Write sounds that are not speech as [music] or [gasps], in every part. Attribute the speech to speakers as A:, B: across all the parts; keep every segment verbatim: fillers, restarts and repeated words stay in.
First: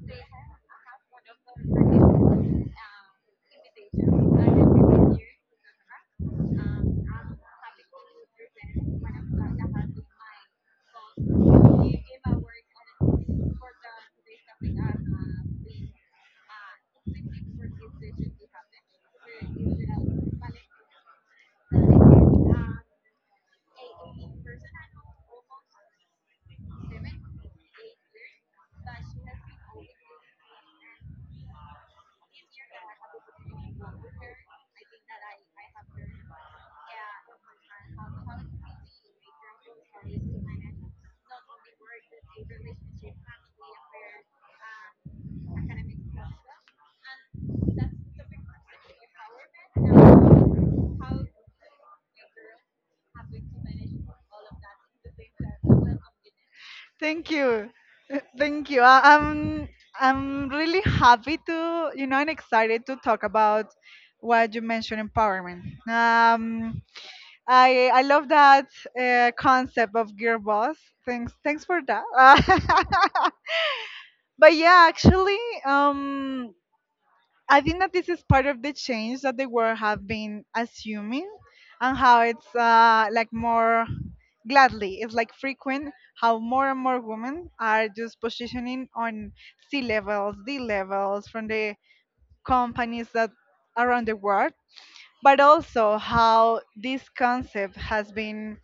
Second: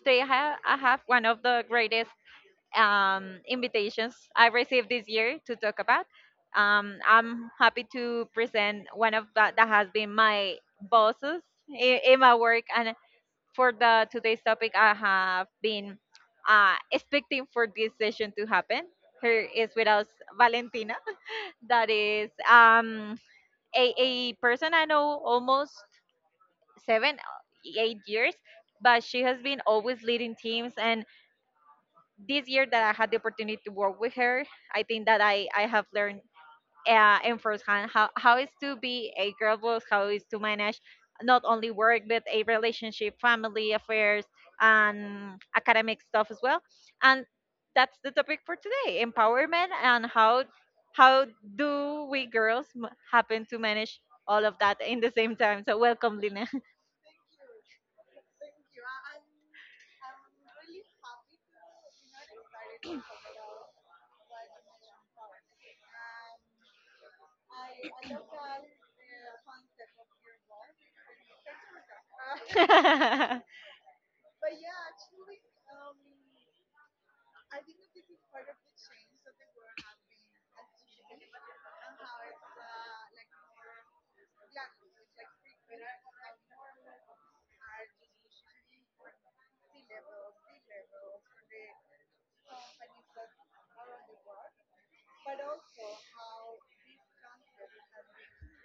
A: Today I have, I have one of the greatest um, invitations I received this year to talk about. Um, I'm happy to present one of that that has been my bosses in, in my work. And for the today's topic, I have been uh, expecting for this session to happen. Here is with us Valentina, [laughs] that is um, a, a person I know almost seven, eight years, but she has been always leading teams. And this year that I had the opportunity to work with her, I think that I, I have learned uh, in first hand how, how is to be a girl boss, how is to manage not only work, but a relationship, family affairs, and academic stuff as well. And that's the topic for today, empowerment, and how how do we girls m- happen to manage all of that in the same time. So welcome, Lina.
B: Thank you. [laughs] Thank you. I, I'm I'm really happy to, you know, and excited to talk about what you mentioned, empowerment. Um, I I love that uh, concept of girl boss. Thanks thanks for that.
A: [laughs]
B: [laughs] But yeah, actually, um, I think that this is part of the change that the world have been assuming, and how it's uh, like more gladly it's like frequent how more and more women are just positioning on C levels, D levels from the companies that around the world, but also how this concept has been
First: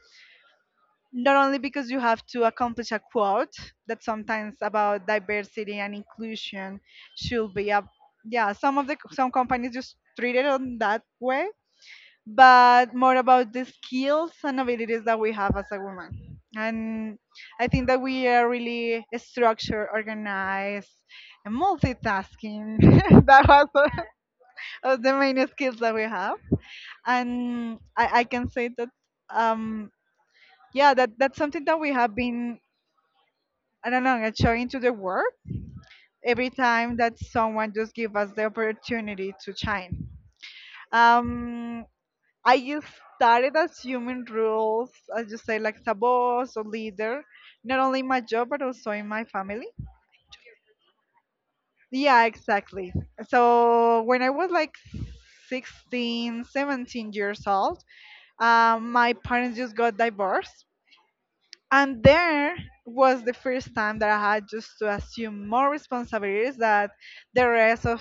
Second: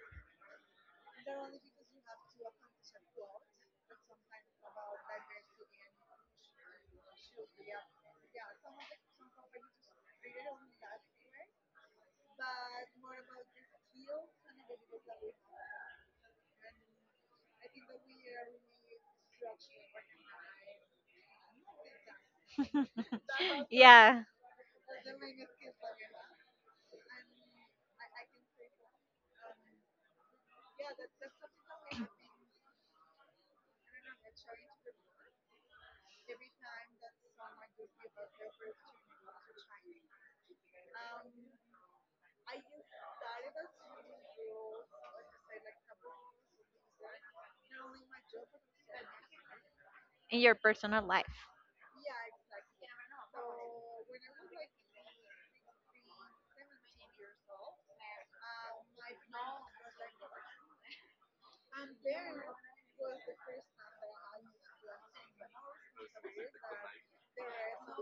B: not only because you have to accomplish a quote that sometimes about diversity and inclusion should be a, yeah, some of the some companies just treat it on that way, but more about the skills and abilities that we have as a woman, and I think that we are really structured, organized, and multitasking. [laughs] That was
A: [laughs]
B: one
A: Yeah,
B: of the main skills that we have, and i, I can say that um yeah, that that's something that we have been, I don't know, and showing to the world every time that someone just give us the opportunity to shine. Um, I just started as human rules, as you say, like as a boss or leader, not only in my job but also in my family.
A: in your personal life.
B: Yeah, exactly. So when I was like sixteen, seventeen years old, um, my parents just got divorced. And there was the first time that I had just to assume more responsibilities that the rest of,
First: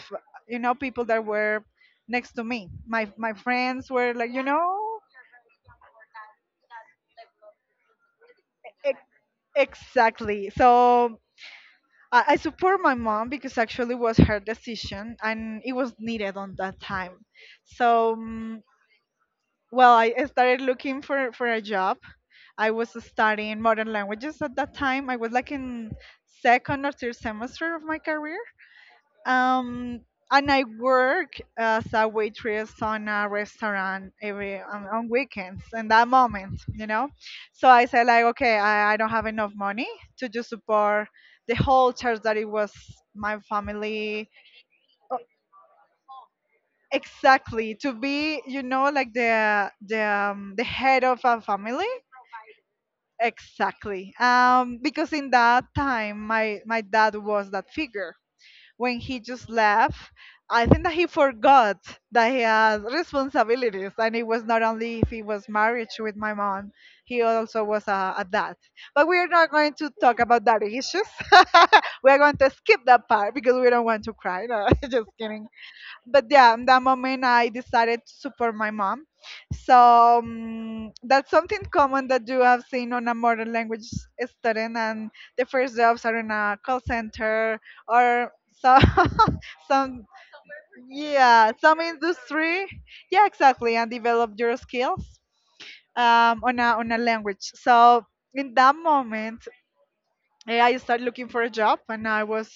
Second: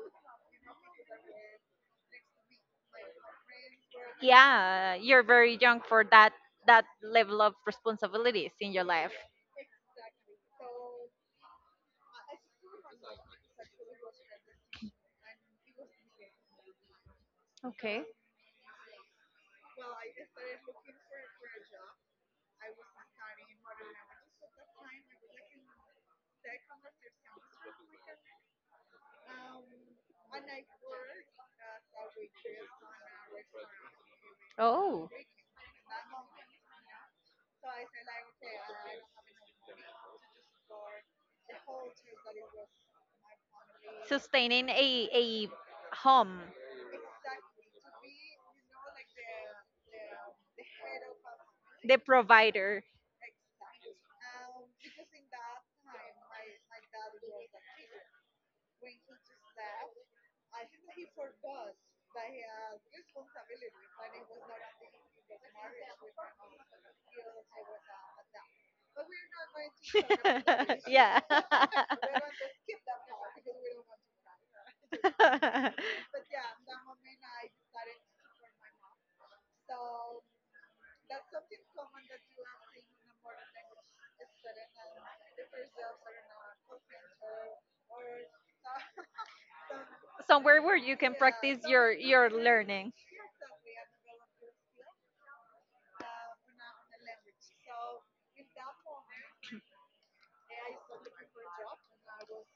B: you know, people that were next to me. My my friends were like, you
A: Yeah,
B: know,
A: you're very young for that that level of responsibilities in your
B: ex-
A: life.
B: exactly. So I, I support my mom because actually was her decision and it was needed on that time.
A: Okay.
B: So, mm, well, I I started looking for for a job. I was studying modern languages at that time. I was like in second or third semester of my career. Um, and I work as a waitress on a restaurant every on, on
A: Oh,
B: weekends in that moment, you know. So I said like, okay, I, I don't have enough money to just support the whole church that it was my family.
A: sustaining a
B: Oh,
A: a home,
B: exactly, to be, you know, like the the um, the head of a family.
A: the provider.
B: Exactly. Um, because in that time, my my dad was that figure. When he just left, I think that he forgot that he had responsibilities, and it was not only if he was married with my mom, he also was a, a dad. But we are not going to talk about that
A: [laughs]
B: issues.
A: Yeah.
B: [laughs] We are going to skip that part because we don't want to cry. No, [laughs] just kidding.
A: [laughs]
B: But yeah, in that moment, I decided to support my mom. So, um, that's something common that you have seen on a modern language student, and the first jobs are in a call center or so. [laughs] Some,
A: Somewhere where you can
B: yeah,
A: practice
B: some
A: your your
B: industry,
A: learning.
B: yeah, exactly, and develop your skills um, on a on a language. So in that moment, eh, I started looking for a job, and I was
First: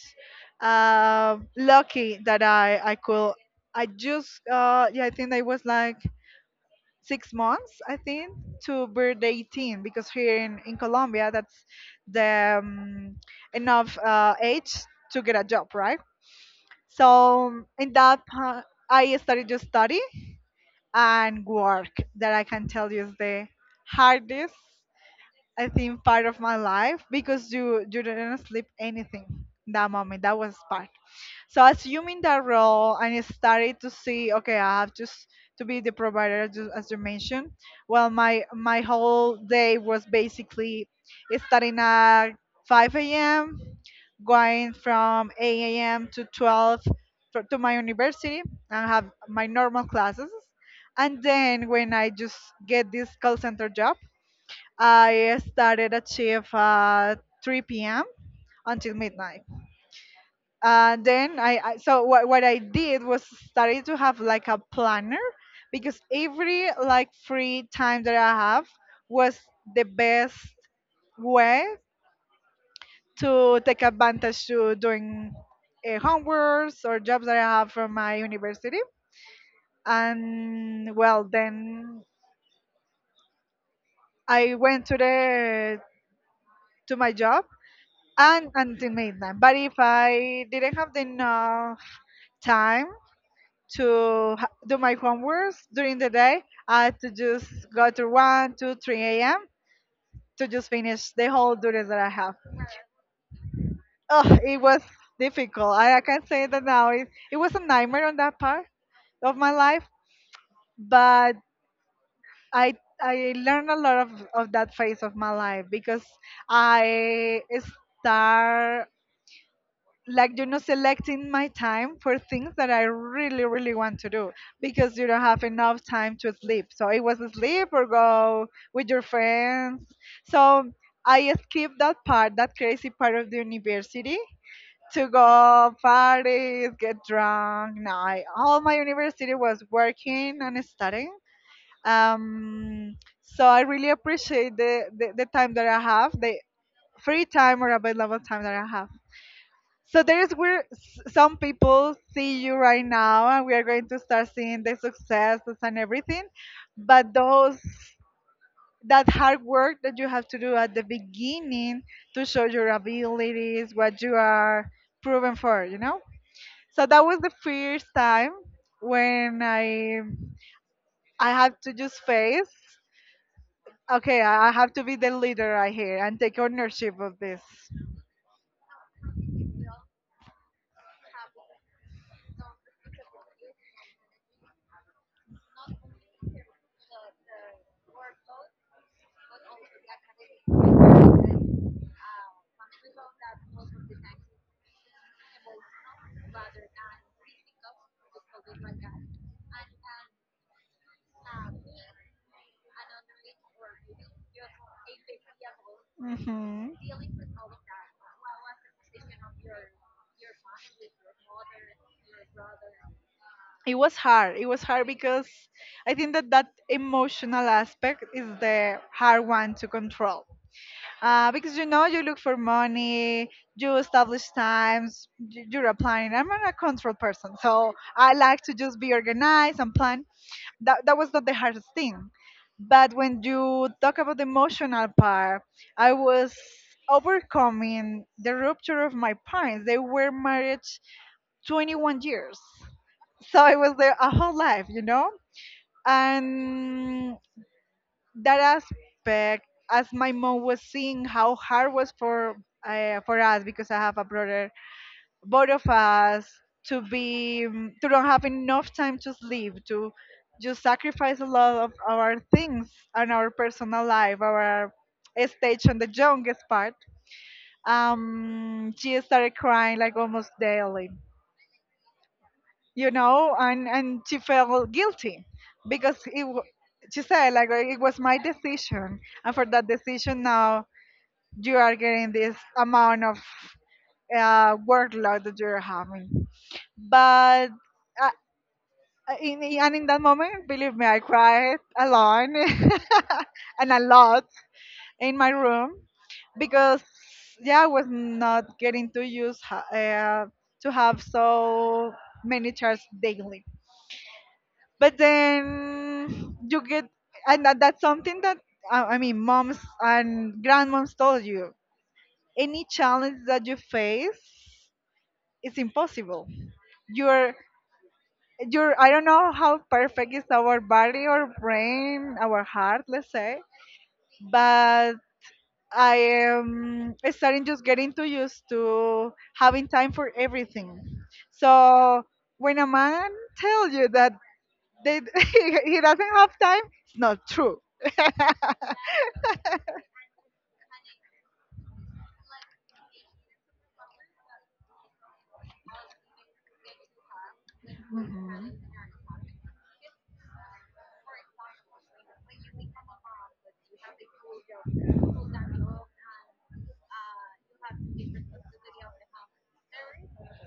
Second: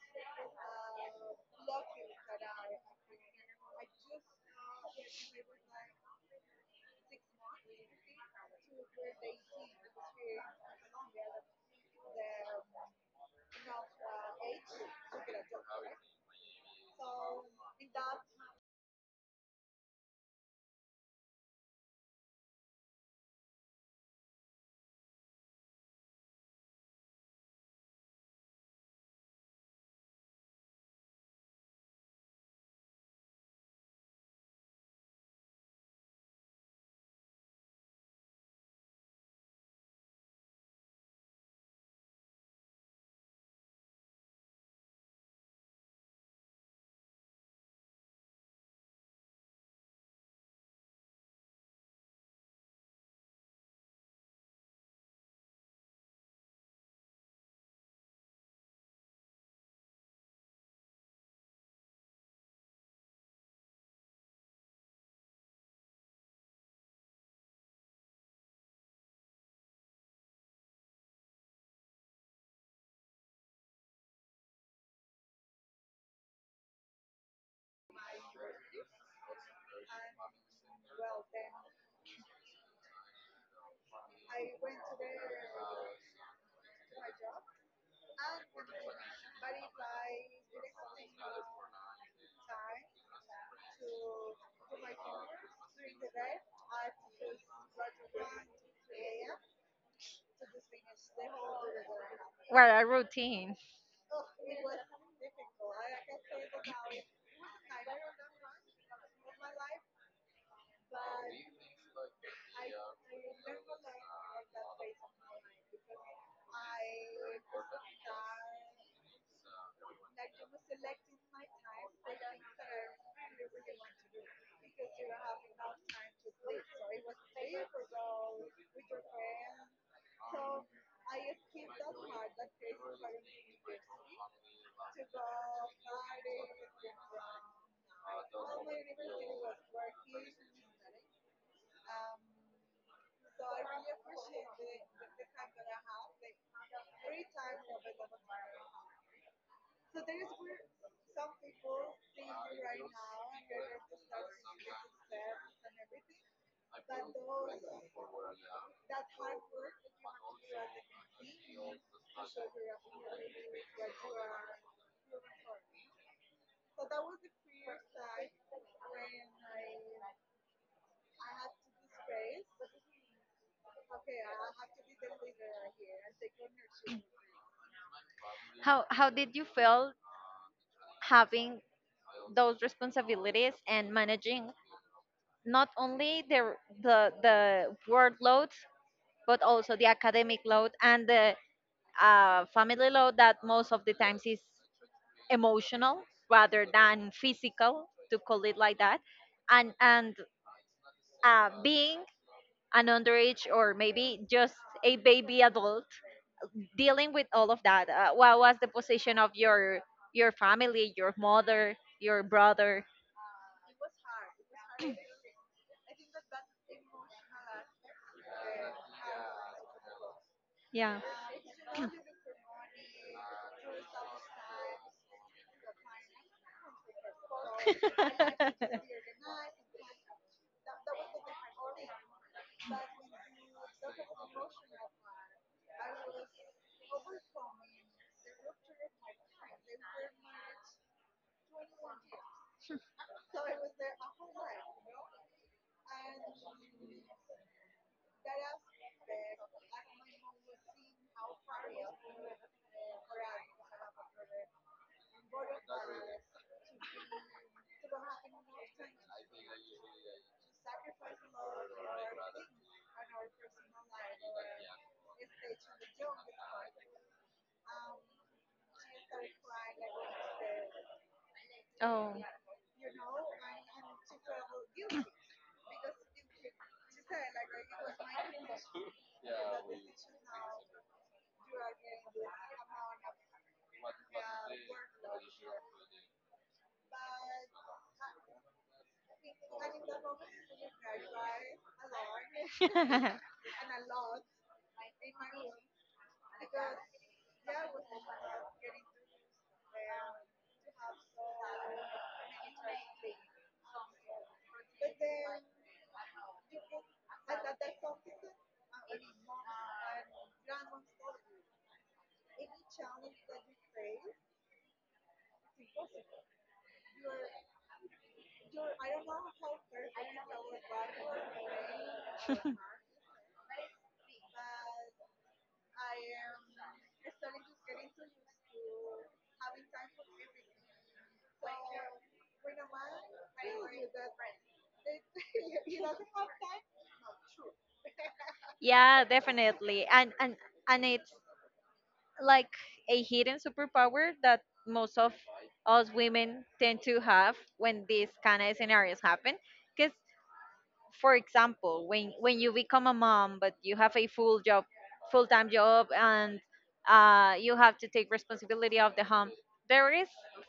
B: uh, lucky that i i could. I just uh, yeah, I think I was like six months, I think, to birth eighteen, because here in in colombia that's the um, enough uh, age to get a job, right? So in that, pa- I started to study and work. That I can tell you is the hardest, I think, part of my life, because you you didn't sleep anything that moment. That was part. So assuming that role and started to see, okay, I have just to be the provider, ju- as you mentioned. Well, my my whole day was basically starting at five a m, going from eight a m to twelve, to to my university and have my normal classes. And then when I just get this call center job, I started at shift at three p m until midnight, and then I, I so, what, what I did was started to have like a planner, because every like free time that I have was the best way to take advantage to doing uh, homeworks or jobs that I have from my university. And well, then I went to the, to my job and until midnight. But if I didn't have enough time to ha- do my homeworks during the day, I had to just go to one, two, three a m to just finish the whole duties that I have.
A: Well, a routine.
B: Oh, it was difficult. I, I can say that now. It, it was a nightmare on that part of my life, but I I learned a lot of, of that phase of my life, because I start, like, you know, selecting my time for things that I really really want to do, because you don't have enough time to sleep, so it was sleep or go with your friends. So I skipped that part, that crazy part of the university, to go parties, get drunk. No, I, all my university was working and studying. um so I really appreciate the, the the time that I have, the free time or available time that I have. So there's where s- some people see you right now, and we are going to start seeing the successes and everything. But those, that hard work that you have to do at the beginning to show your abilities, what you are proven for, you know. So that was the first time when I I have to just face, okay, I I have to be the leader right here and take ownership of this.
A: How how did you feel having those responsibilities and managing not only the the the workload but also the academic load and the uh, family load that most of the times is emotional rather than physical, to call it like that, and and uh, being an underage or maybe just a baby adult dealing with all of that. Uh, what was the position of your your family, your mother, your brother?
B: It was hard. It was hard because I think that that emotional aspect is the hard one to control.
A: Yeah.
B: Uh, because you know you look for money, you establish times, y- you're planning. I'm not a control person, so I like to
A: [laughs]
B: just be organized and plan. That that was not the hardest thing, but when you talk about the emotional part, I was overcoming the rupture of my parents. They were married twenty-one years, so it was there a whole life, you know, and that aspect, as my mom was seeing how hard was for uh, for us, because I have a brother, both of us to be, mm, to don't have enough time to sleep, to just sacrifice a lot of our things and our personal life, our stage on the youngest part. Um, she started crying like almost daily,
A: Oh.
B: you know, and and she felt guilty, because it wa- she said like, "Well, it was my decision, and for that decision now you are getting this amount of uh, workload that you're having. But uh, in, in- and in that moment, believe me, I cried alone.
A: [laughs]
B: [laughs] And a lot in my room, because yeah, I was not getting to use ha- uh, to have so many chats daily. But then you get, and that, that's something that uh, I mean, moms and grandmoms told you, any challenge that you face is impossible. your your I don't know how perfect is our body or brain, our heart, let's say. But I am starting just getting too used to having time for everything. So when a man tells you that they, [laughs] he doesn't have time, it's not true.
A: Yeah, definitely. And and and it's like a hidden superpower that most of us women tend to have when these kind of scenarios happen. Because for example, when when you become a mom but you have a full job full-time job and uh, you have to take responsibility of the home, there is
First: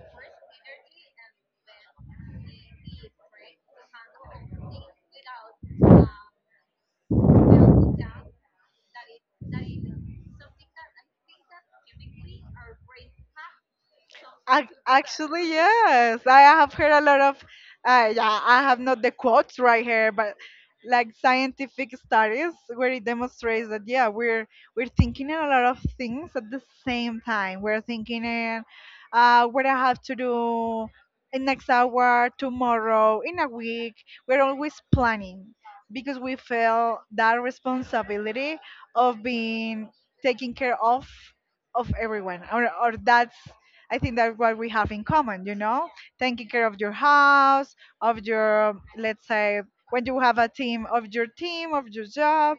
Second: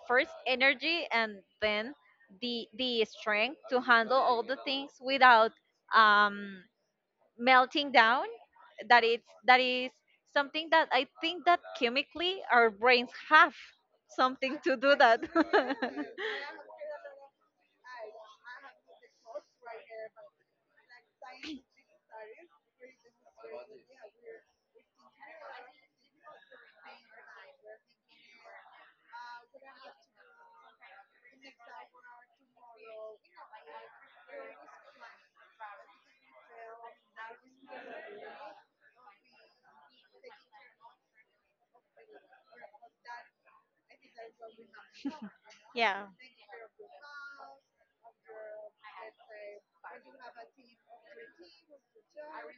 A: first energy and then the the strength to handle all the things without um melting down. That it's that is something that I think that chemically our brains have something
B: Ac-
A: to do that.
B: Actually,
A: [laughs]
B: yes. I have heard a lot of, uh, yeah, I have not the quotes right here, but like scientific studies where it demonstrates that yeah, we're we're thinking in a lot of things at the same time. We're thinking in uh, what I have to do in next hour, tomorrow, in a week. We're always planning, because we feel that responsibility of being taking care of of everyone, or or that's, I think that's what we have in common, you know,
A: Yeah.
B: taking care of your house, of your, let's say, when you have a team, of your team, of your job,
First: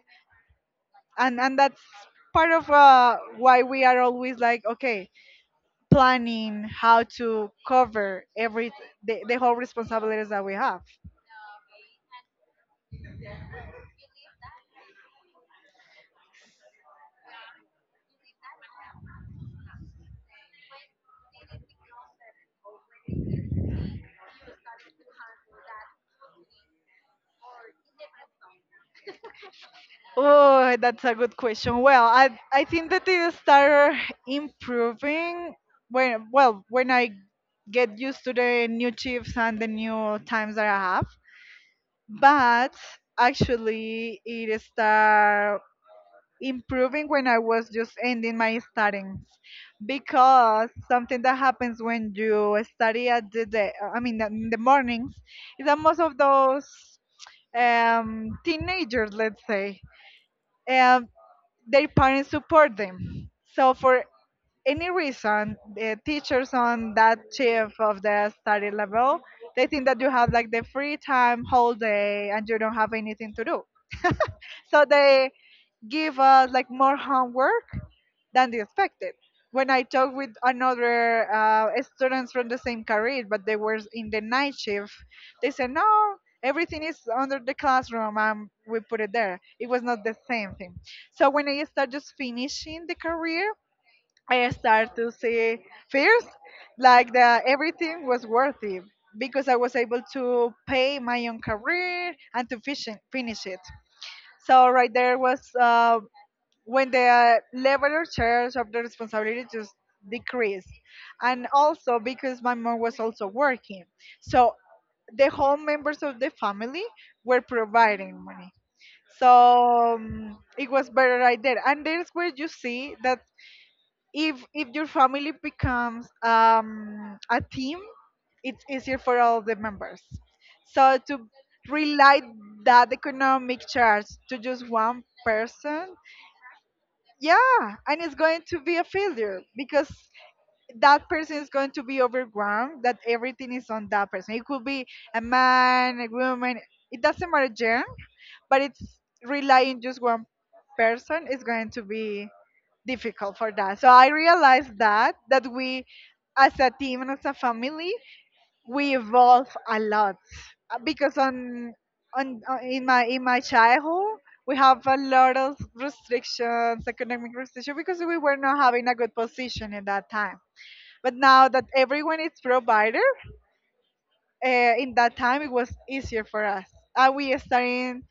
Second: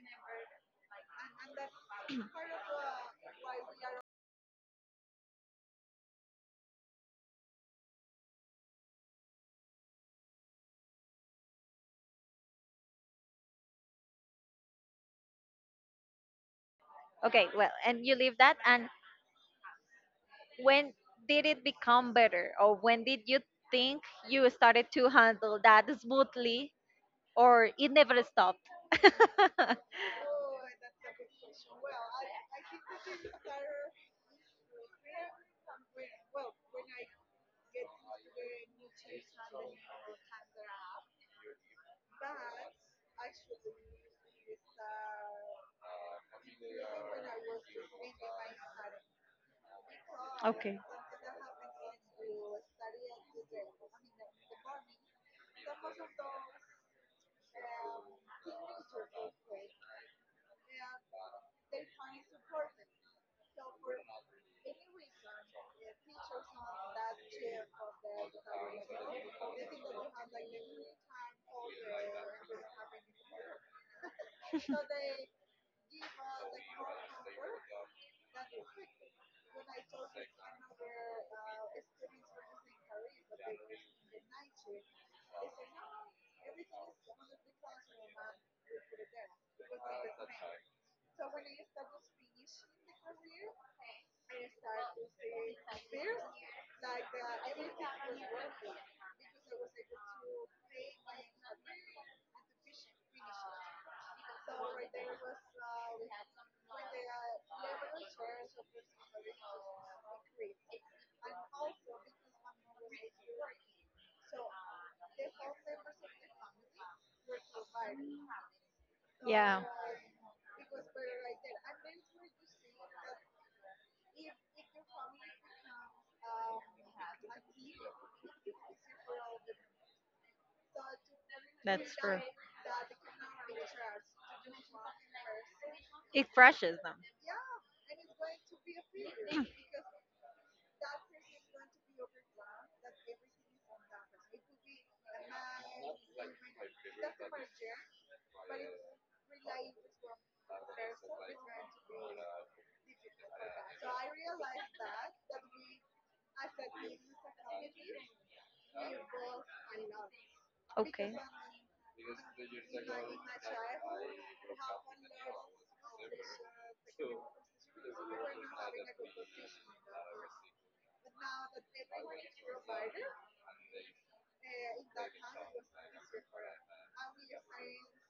B: and and that's part of, uh, why we are always like, okay, planning how to cover every the, the whole responsibilities that we have.
A: Okay, well, and you leave that. And when did it become better, or when did you think you started to handle that smoothly, or it never stopped?
B: Oh, that's a good question. Well, I I think that it started improving when, well, when I get used to the new chips and the new times that I have, but actually it started improving when I was just ending my studies,
A: [laughs]
B: because
A: Okay.
B: something that happens when you study at the day, I mean in the mornings, is that most of those um, teenagers, let's say, um, their parents support them. So for any reason, the teachers on that shift of the study level, they think that you have like the free time whole day and you don't have anything to do, so they give us like more homework than they expected. When I talked with another uh, students from the same career, but they were in the night shift, they said no, everything is under the classroom and we put it there. It was not the same thing. So when I started just finishing the career, I started to see first, like, the everything was worth it because I was able to pay my own career and to fish- finish it. So right there was uh, when the level or shares of the responsibility just decreased, and also because my mom was also working, so the whole members of the family were providing money,
A: Yeah.
B: so um, it was better right there, and there's where you see that if if your family becomes um, a team, it's easier for all the members, so to
A: That's
B: rely
A: true.
B: that economic charge to just one person.
A: It crushes them.
B: Yeah. And it's going to be a failure because that person is going to be overwhelmed, that everything is on that person. It could be a man, a woman, it doesn't matter gender, but it's relying just one person is going to be difficult for that. So I realized that that we, as a team and as a family, we evolve a lot. Uh, because
A: Okay.
B: on on uh, in my in my childhood we have a lot of restrictions, economic restrictions, because we were not having a good position in that time, but now that everyone is provider, uh, in that time it was easier for us. Uh, we are starting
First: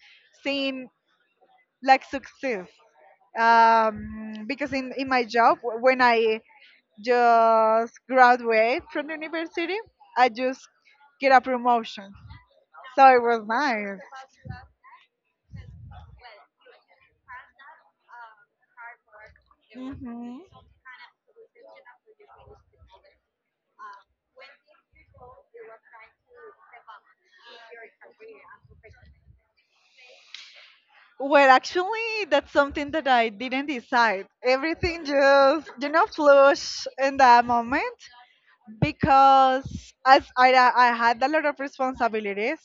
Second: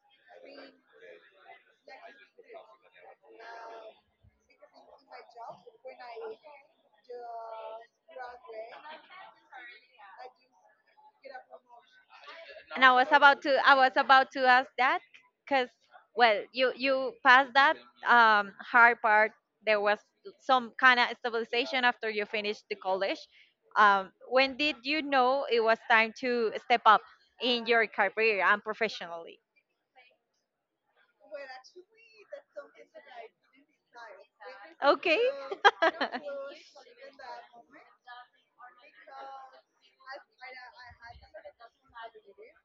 B: seeing like success, um, because in, in my job, w- when I just graduate from the university, I just get a promotion,
A: And I
B: so
A: was
B: it
A: about
B: was
A: to I was
B: nice.
A: about to ask that, because well, you you passed that um, hard part. There was some kind of stabilization after you finished the college. Um, when did you know it was time to step up in your career and professionally?
B: Well, actually, that's something that I didn't decide. Everything
A: Okay.
B: just, you
A: [laughs]
B: know, flush in that moment. Because as I I had a lot of responsibilities,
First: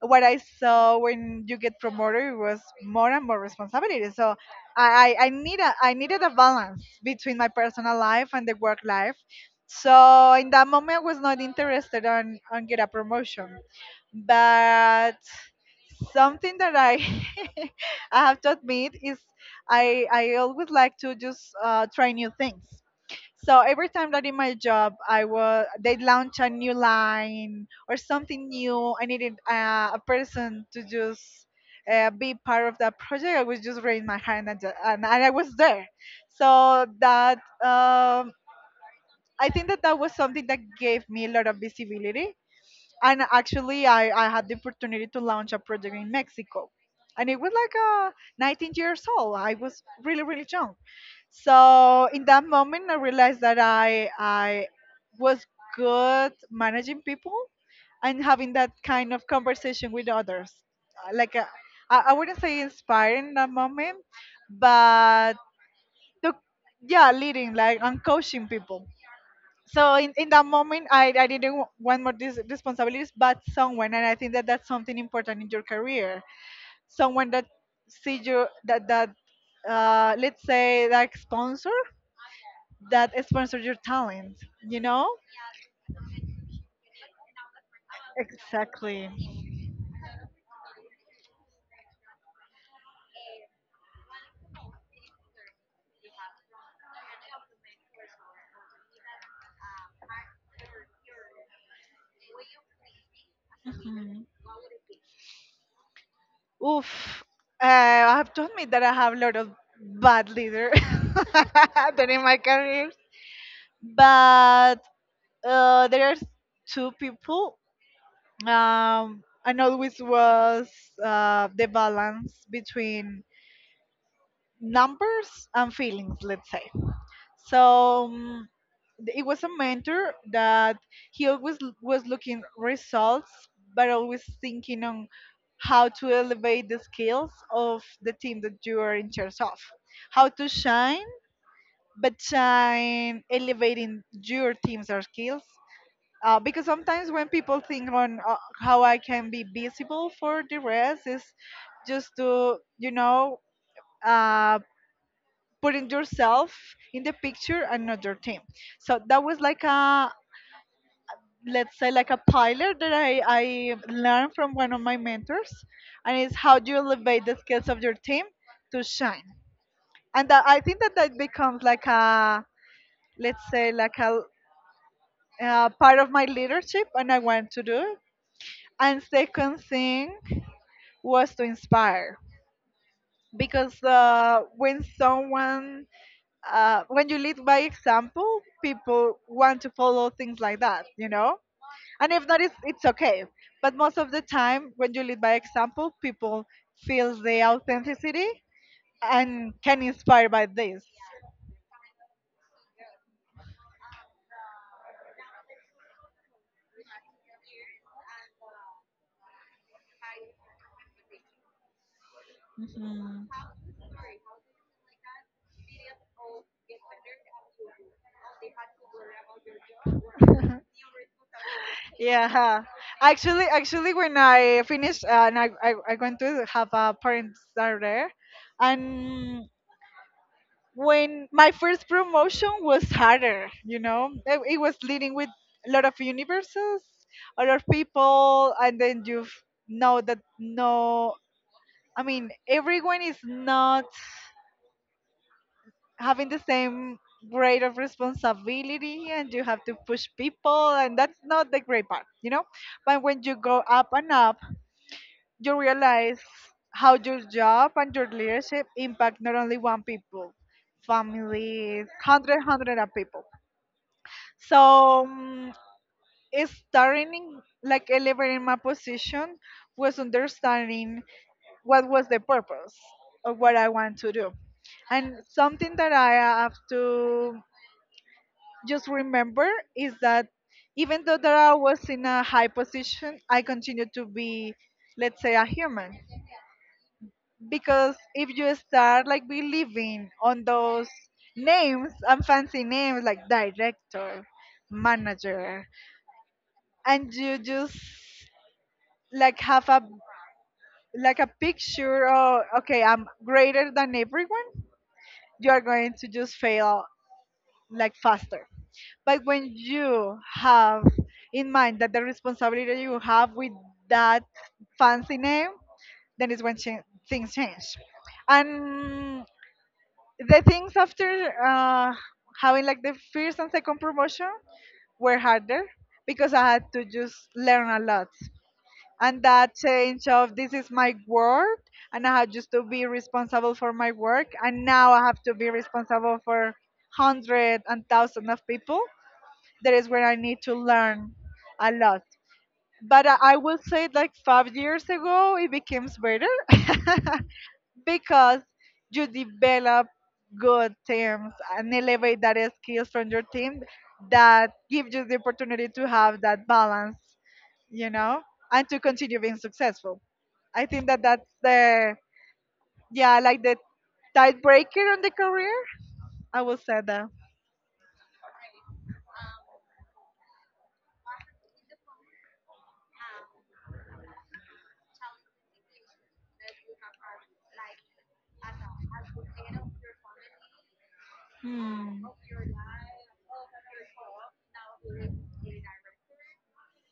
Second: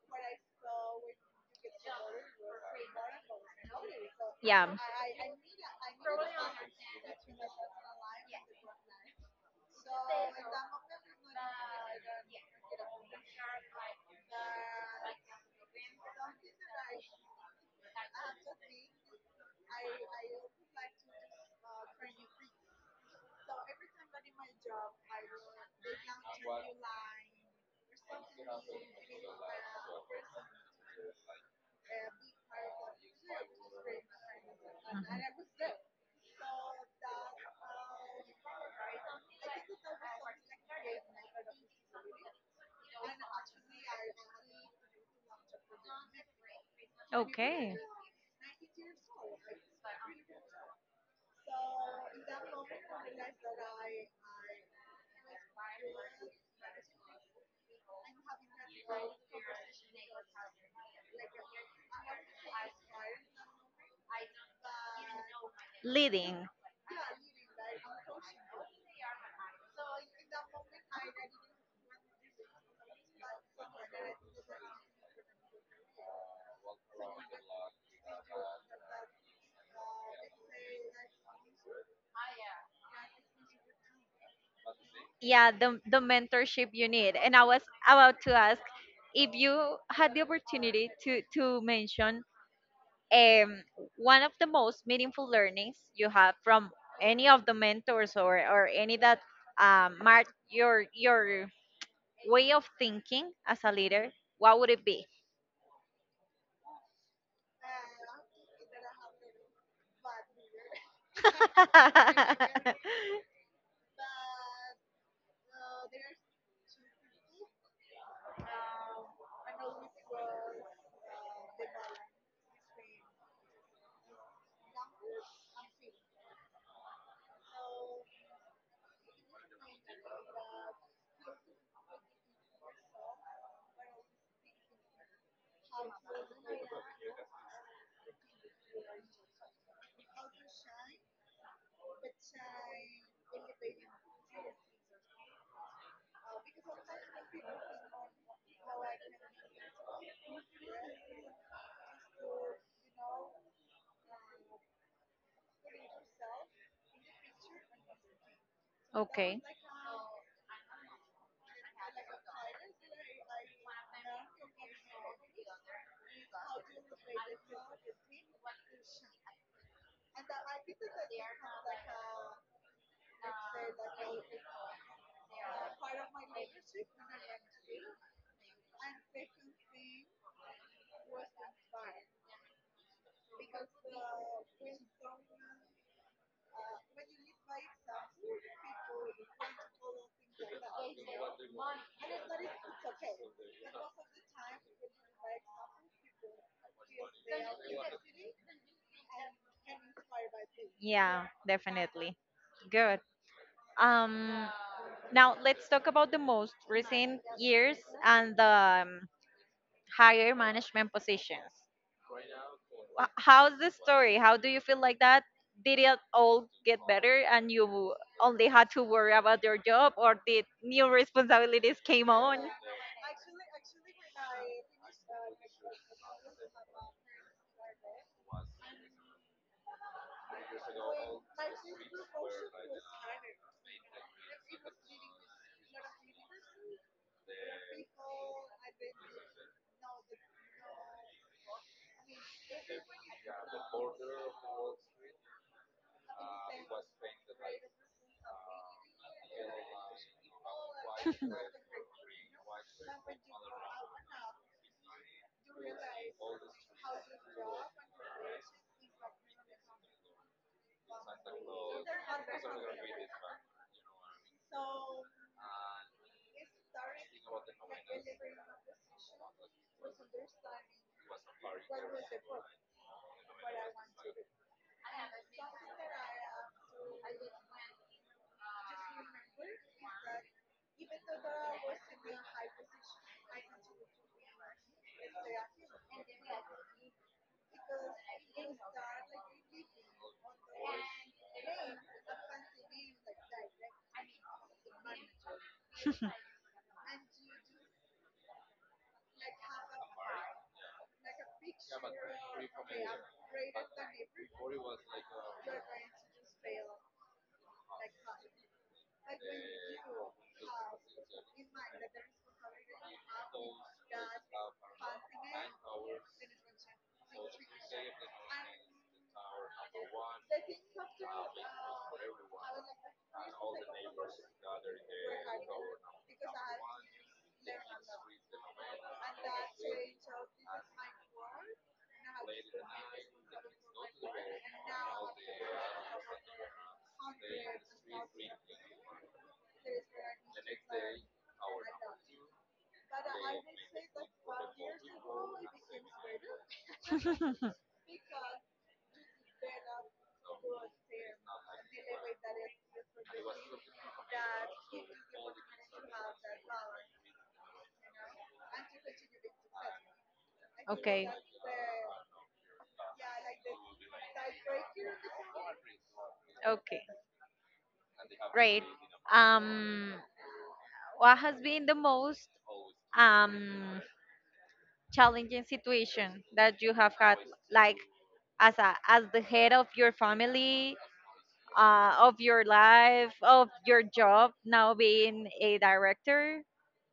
B: what I saw when you get promoted was more and more responsibility. So
A: Yeah.
B: I I I need a I needed a balance between my personal life and the work life. So in that moment, I was not interested on on get a promotion, but something that I [laughs] I have to admit is, I I always like to just uh, try new things. So every time that in my job, I was they launch a new line or something new, I needed uh, a person to just uh, be part of that project. I would just raise my hand and, ju- and, I was there. So that, um, I think that that was something that gave me a lot of visibility. And actually, I, I had the opportunity to launch a project in Mexico, and it was like uh, nineteen years old. I was really, really young. So in that moment I realized that i i was good managing people and having that kind of conversation with others. Uh, like, uh, I I wouldn't say inspiring in that moment, but the,
A: Leading.
B: yeah, leading, like, and coaching people. So in, in that moment, i, I didn't wa- want more dis- responsibilities. But someone, and I think that that's something important in your career, someone that sees you, that that uh, let's say, like, sponsor, that sponsors your talent, you know.
A: Yeah, the the mentorship you need. And I was about to ask
B: Exactly.
A: if you had the opportunity to to mention um, one of the most meaningful learnings you have from any of the mentors, or, or any that um, mark your your way of thinking as a leader,
B: Mm-hmm.
A: what would it be?
B: Oof. Uh, I have to admit that I have a lot of bad leader
A: [laughs]
B: [laughs] during my career. But uh, there are two people. Um, and always was uh, the balance between numbers and feelings, let's say. So, um, it was a mentor that he always l- was looking results, but always thinking on how to elevate the skills of the team that you are in charge of, how to shine, but shine elevating your team's or skills. Uh, because sometimes when people think on, uh, how I can be visible for the rest, is just to, you know uh, putting yourself in the picture and not your team. So that
A: Okay.
B: was like a, let's say, like a pilot that I, I learned from one of my mentors, and it's how do you elevate the skills of your team to shine. And that, I think that that becomes like a, let's say, like a, uh part of my leadership, and I want to do it. And second thing was to inspire, because uh, when someone uh, when you lead by example, people want to follow things like that, you know. And if not, it's, it's okay. But most of the time when you lead by example, people feel the authenticity and can inspire by this.
A: Yeah, definitely. Good. um now let's talk about the most recent years and the um, higher management positions. Wh-
B: Mhm.
A: How's the story? How do you feel like that? Did it all get better and you only had to worry about your job, or did new responsibilities came on?
B: Yeah, actually actually when I finished, uh, and I, I i going to have a parents that are there. And when my first promotion was harder, you know it, it was leading with a lot of universes, a lot of people, and then you know that no, I mean, everyone is not having the same grade of responsibility, and you have to push people, and that's not the great part, you know? But when you go up and up, you realize how your job and your leadership impact not only one people, families, hundred, hundred of people. So, mm, starting like elevating my position was understanding what was the purpose of what I want to do. And something that I have to just remember is that, even though that I was in a high position, I continue to be, let's say, a human. Because if you start like believing on those names and fancy names, like director, manager, and you just like have a, like a picture of, okay, I'm greater than everyone, you are going to just fail, like, faster. But when you have in mind that the responsibility you have with that fancy name, then is when cha- things change. And the things after, uh, having like the first and second promotion, were harder, because I had to just learn a lot, and that change of this is my work, and I have just to be responsible for my work, and now I have to be responsible for hundreds and thousands of people. That is where I need to learn a lot. But I I will say, like, five years ago it became better [laughs]
A: [laughs]
B: because you develop good teams and elevate that skills from your team that gives you the opportunity to have that balance, you know, and to continue being successful. I think that
A: Okay.
B: that's the, yeah, like, the tiebreaker on the career. I will say
A: Okay.
B: that.
A: Great. Um, what has been the most um, challenging situation that you have had, like, as a as the head of your family, uh,
B: Hmm.
A: of your life, of your job now being a director?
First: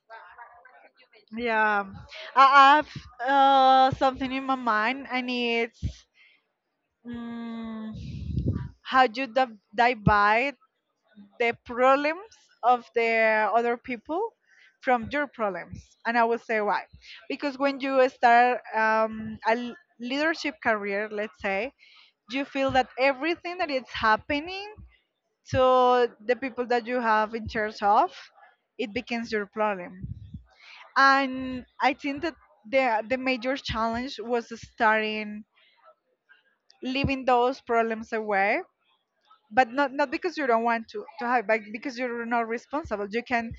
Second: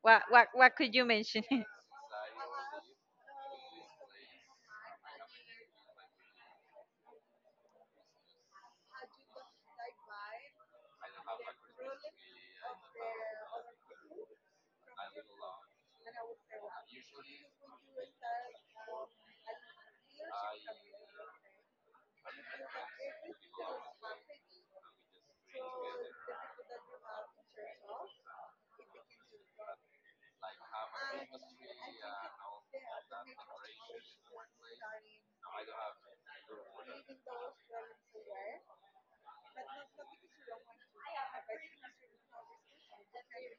A: What what what could you mention? [laughs]
B: Yeah, I have uh, something in my mind, and it's, mm, how you di- divide the problems of the other people from your problems. And I will say why. Because when you start, um, a l- leadership career, let's say, you feel that everything that is happening to the people that you have in charge of, it becomes your problem. And I think that the the major challenge was starting leaving those problems away, but not not because you don't want to to have it, but because you're not responsible. You can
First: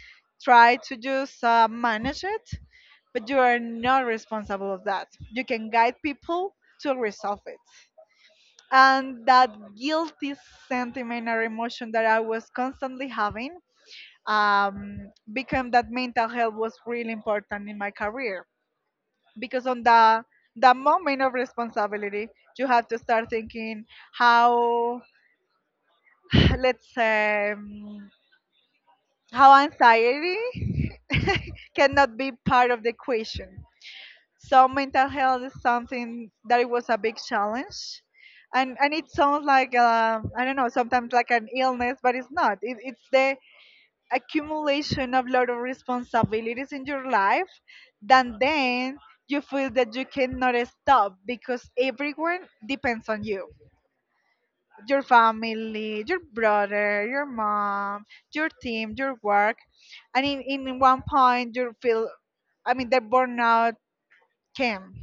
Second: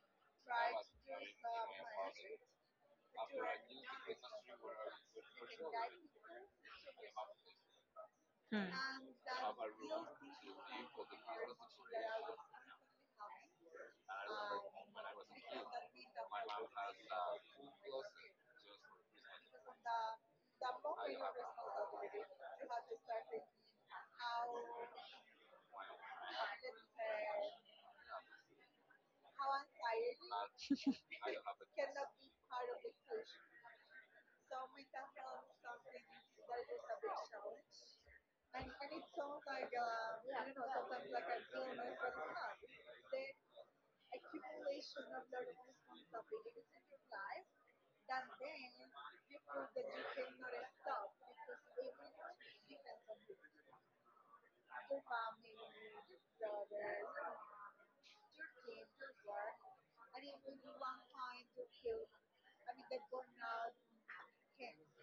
B: try to just uh, manage it, but you are not responsible of that. You can guide people to resolve it,
A: Hmm.
B: and that guilty sentiment or emotion that I was constantly having, um, became that mental health was really important in my career, because on the the moment of responsibility you have to start thinking how, [sighs] let's say, um, how anxiety [laughs] cannot be part of the equation. So mental health is something that it was a big challenge, and and it sounds like, uh, I don't know, sometimes, like an illness, but it's not. It, it's the accumulation of lot of responsibilities in your life, that then you feel that you cannot stop because everyone depends on you, your family, your brother, your mom, your team, your work. And in, in one point, you feel, I mean, the burnout came.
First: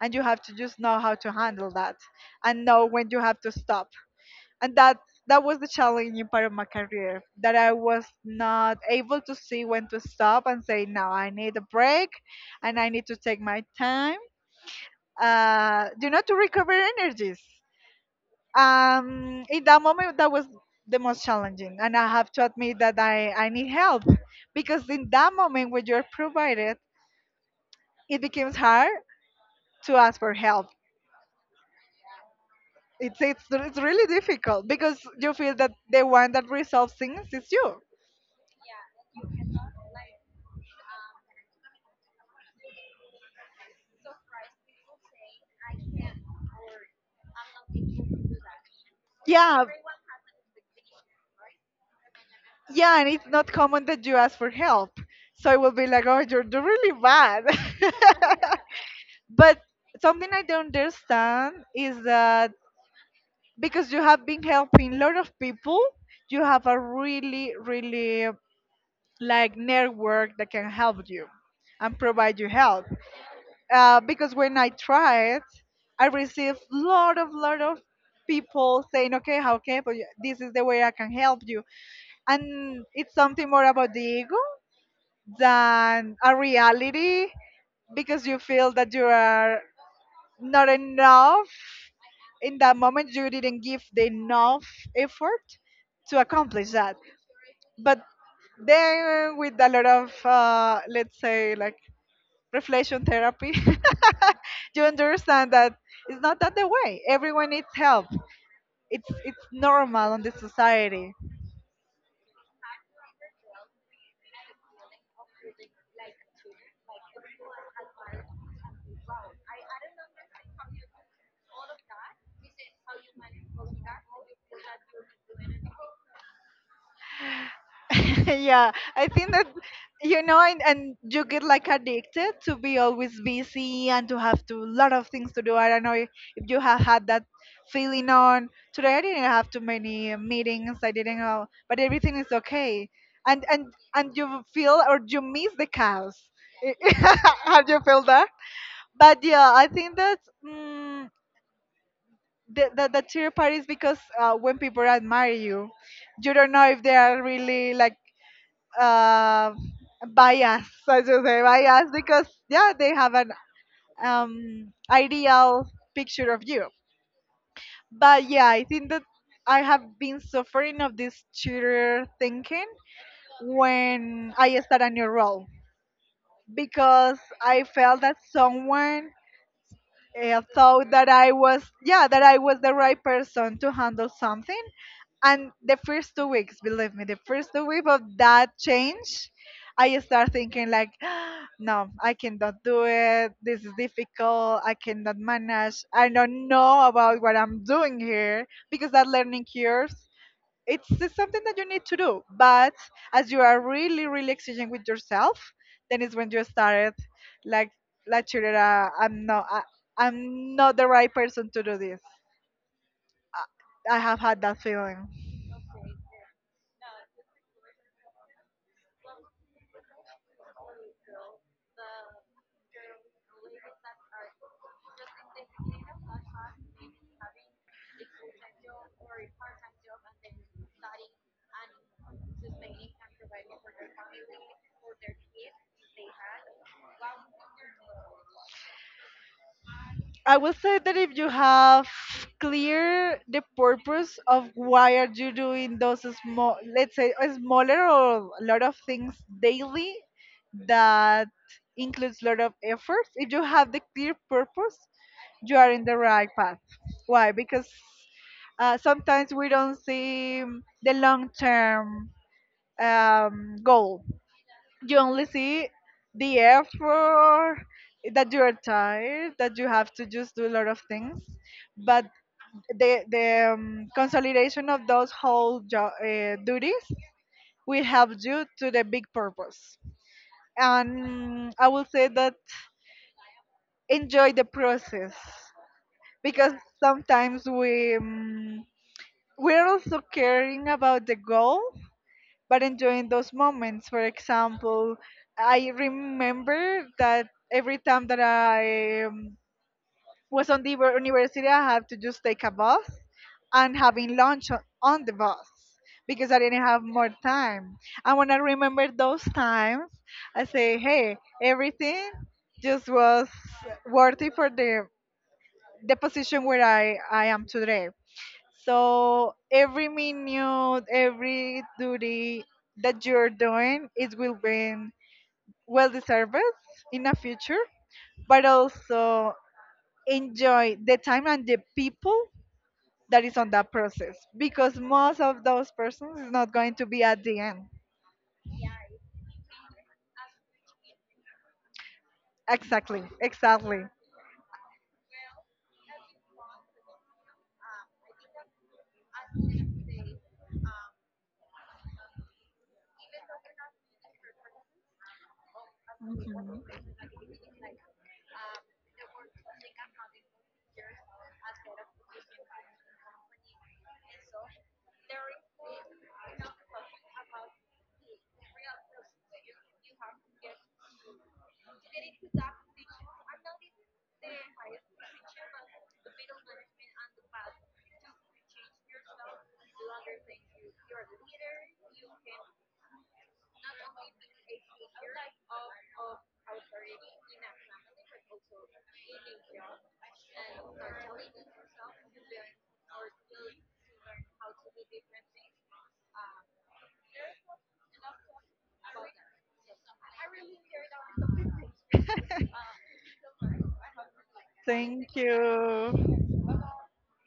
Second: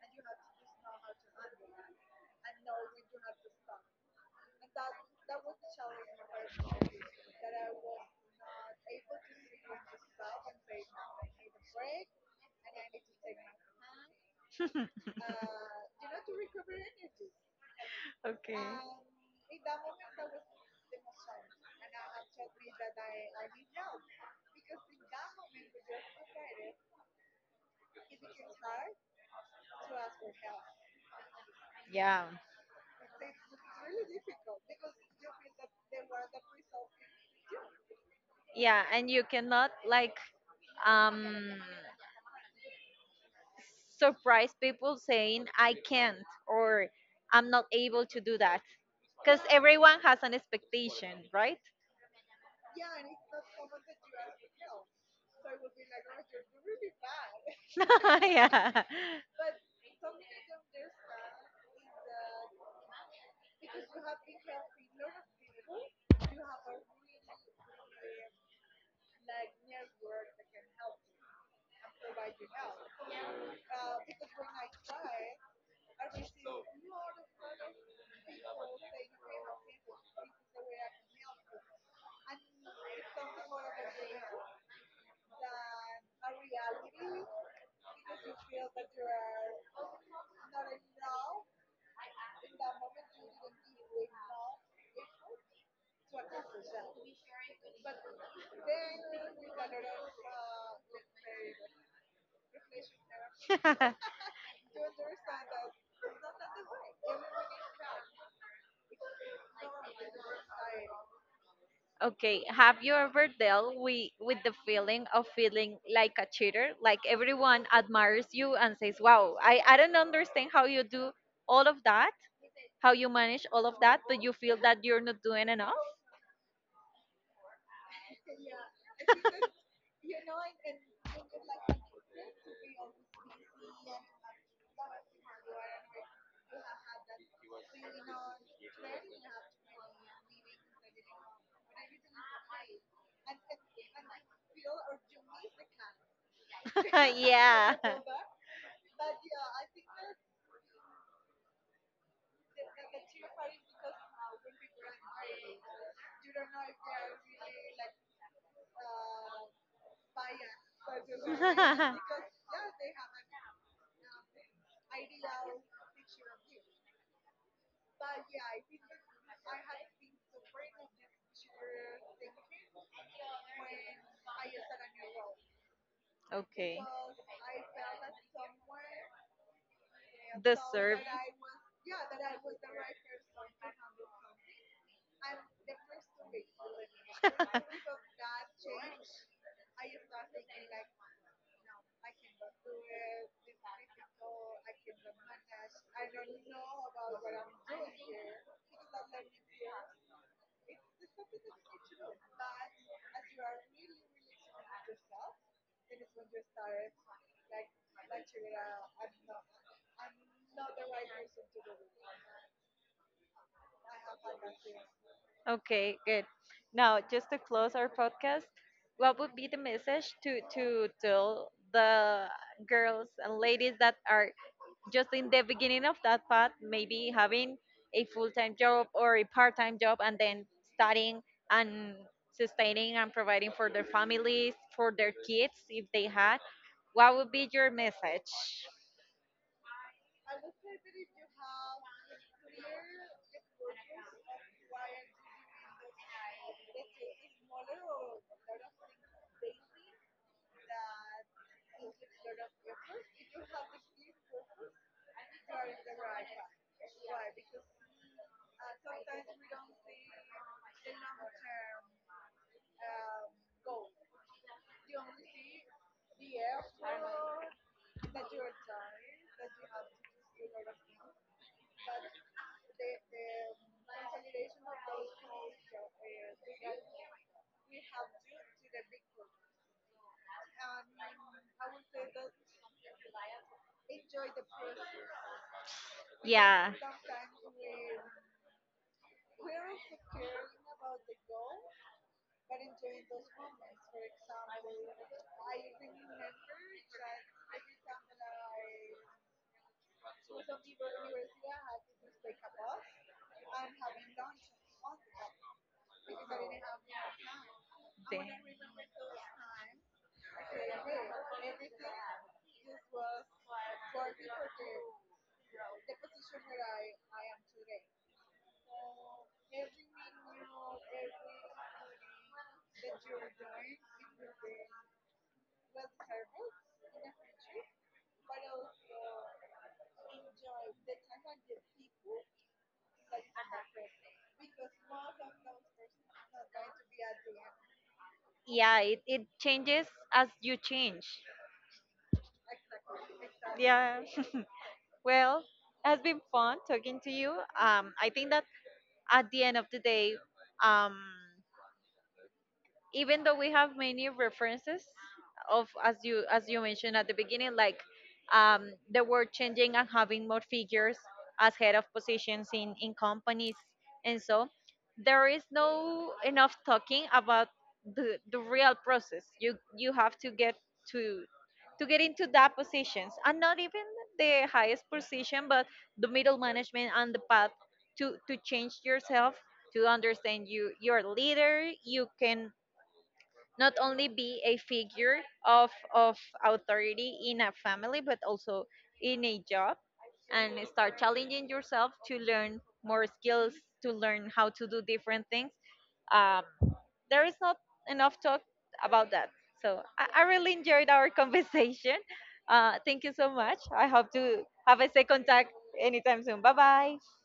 B: And you have to just know how to handle that, and know when you have to stop. And that that was the challenging part of my career, that I was not able to see when to stop and say, now I need a break and I need to take my time, uh, you know, to recover energies.
A: Okay.
B: Um in that moment, that was the most challenging, and I have to admit that i i need help, because in that moment when you're provided, it becomes hard to ask for help.
A: Yeah.
B: It's it's, it's really difficult because you feel that the one that resolves things is you.
A: Yeah, and you cannot, like, um surprise people saying I can't, or I'm not able to do that, because
B: Yeah.
A: everyone has an expectation, right?
B: Yeah, and it's not common that you ask for help. So I will be like, oh, you're doing really bad.
A: [laughs]
B: [laughs]
A: Yeah.
B: But something I don't understand is that, because you have been helping a lot of people, you have a really, really like network that can help you and provide you help. Uh, because when I tried, I received lot of, lot of people saying, okay, how can I help you? This is the way I can help you, and it's something more about the ego than a reality, because you feel that you are not enough in that moment, you didn't give the enough effort to accomplish that. But then with a lot of, uh, let's say, like, reflection therapy.
A: [laughs]
B: [laughs] You understand that, it's not that the way everyone needs help, it's it's normal on the society.
A: Okay, have you ever dealt with, with the feeling of feeling like a cheater? Like, everyone admires you and says, wow, I, I don't understand how you do all of that, how you manage all of that, but you feel that you're not doing enough?
B: [laughs] Yeah, I think that. You know, and, and you get like addicted to be always busy and to have to lot of things to do. I don't know if, if you have had that feeling on today. I didn't have too many meetings. I didn't know, but everything is okay, and and and you feel or you miss the chaos. [laughs]
A: [laughs]
B: have
A: Yeah.
B: you felt that? But yeah, I think that. Mm, the, the, the cheer part is because, uh, when people admire you, you don't know if they are really like, uh, bias, I should say
A: [laughs]
B: bias, because yeah, they have an, um, ideal picture of you. But yeah, I think that I have been suffering of this tutor thinking when I start a new role,
A: Okay.
B: because I felt that someone, uh, thought
A: Deserve.
B: that I was yeah that I was the right person to handle something. And the first two weeks, believe me, the first two weeks of that change,
A: [laughs]
B: I start thinking, like, [gasps] no, I cannot do it, this is difficult, I cannot manage, I don't know about what I'm doing here, because that learning curve, it's just something that you need to do. But as you are really, really exchanging with yourself, then it's when you started, like like Chirera, i'm not I, i'm not the right person to do this. i I have had that feeling.
A: Okay, good. Now, just to close our podcast, what would be the message to to tell the girls and ladies that are just in the beginning of that path, maybe having a full-time job or a part-time job, and then studying, and sustaining and providing for their families, for their kids if they had? What would be your message?
B: I will say that if you have clear the purpose of why are you doing those small, let's say, a smaller or a lot of things daily, that includes a lot of efforts. If you have the clear purpose, you are in the right path. Why? Because, uh, sometimes we don't see the long term, um, goal. You only see the effort, that you are tired, that you have to just do a lot of things, but the the um, consolidation of those whole jo- uh, duties will help you to the big purpose. And I will say that, enjoy the process, because
A: Yeah.
B: sometimes we um, we're also caring about the goal, but enjoying those moments. For example, I remember that every time that I, um, was on the uni- university, I had to just take a bus and having lunch on, on the bus, because I didn't have more time. And when I
A: the-
B: remember those times, I say, hey, everything just was worthy for the the position where I, I am today. So every minute, every duty that you're doing, it will be well deserved in the future, but also enjoy the time and the people that is on that process, because most of those persons is not going to be at the end.
A: Yeah, it, it changes as you change.
B: Exactly, exactly.
A: Yeah. [laughs] Well, it has been fun talking to you. Um, I think that at the end of the day, um, even though we have many references of, as you as you mentioned at the beginning, like, um, the word changing and having more figures as head of positions in in companies and so, there is no enough talking about the the real process you you have to get to to get into that positions, and not even the highest position but the middle management, and the path to to change yourself, to understand you your leader, you can not only be a figure of of authority in a family but also in a job, and start challenging yourself to learn more skills, to learn how to do different things. um, there is not enough talk about that. So i, I really enjoyed our [laughs] conversation. Uh, thank you so much. I hope to have a
B: Thank
A: second talk anytime soon. Bye
B: you.
A: bye.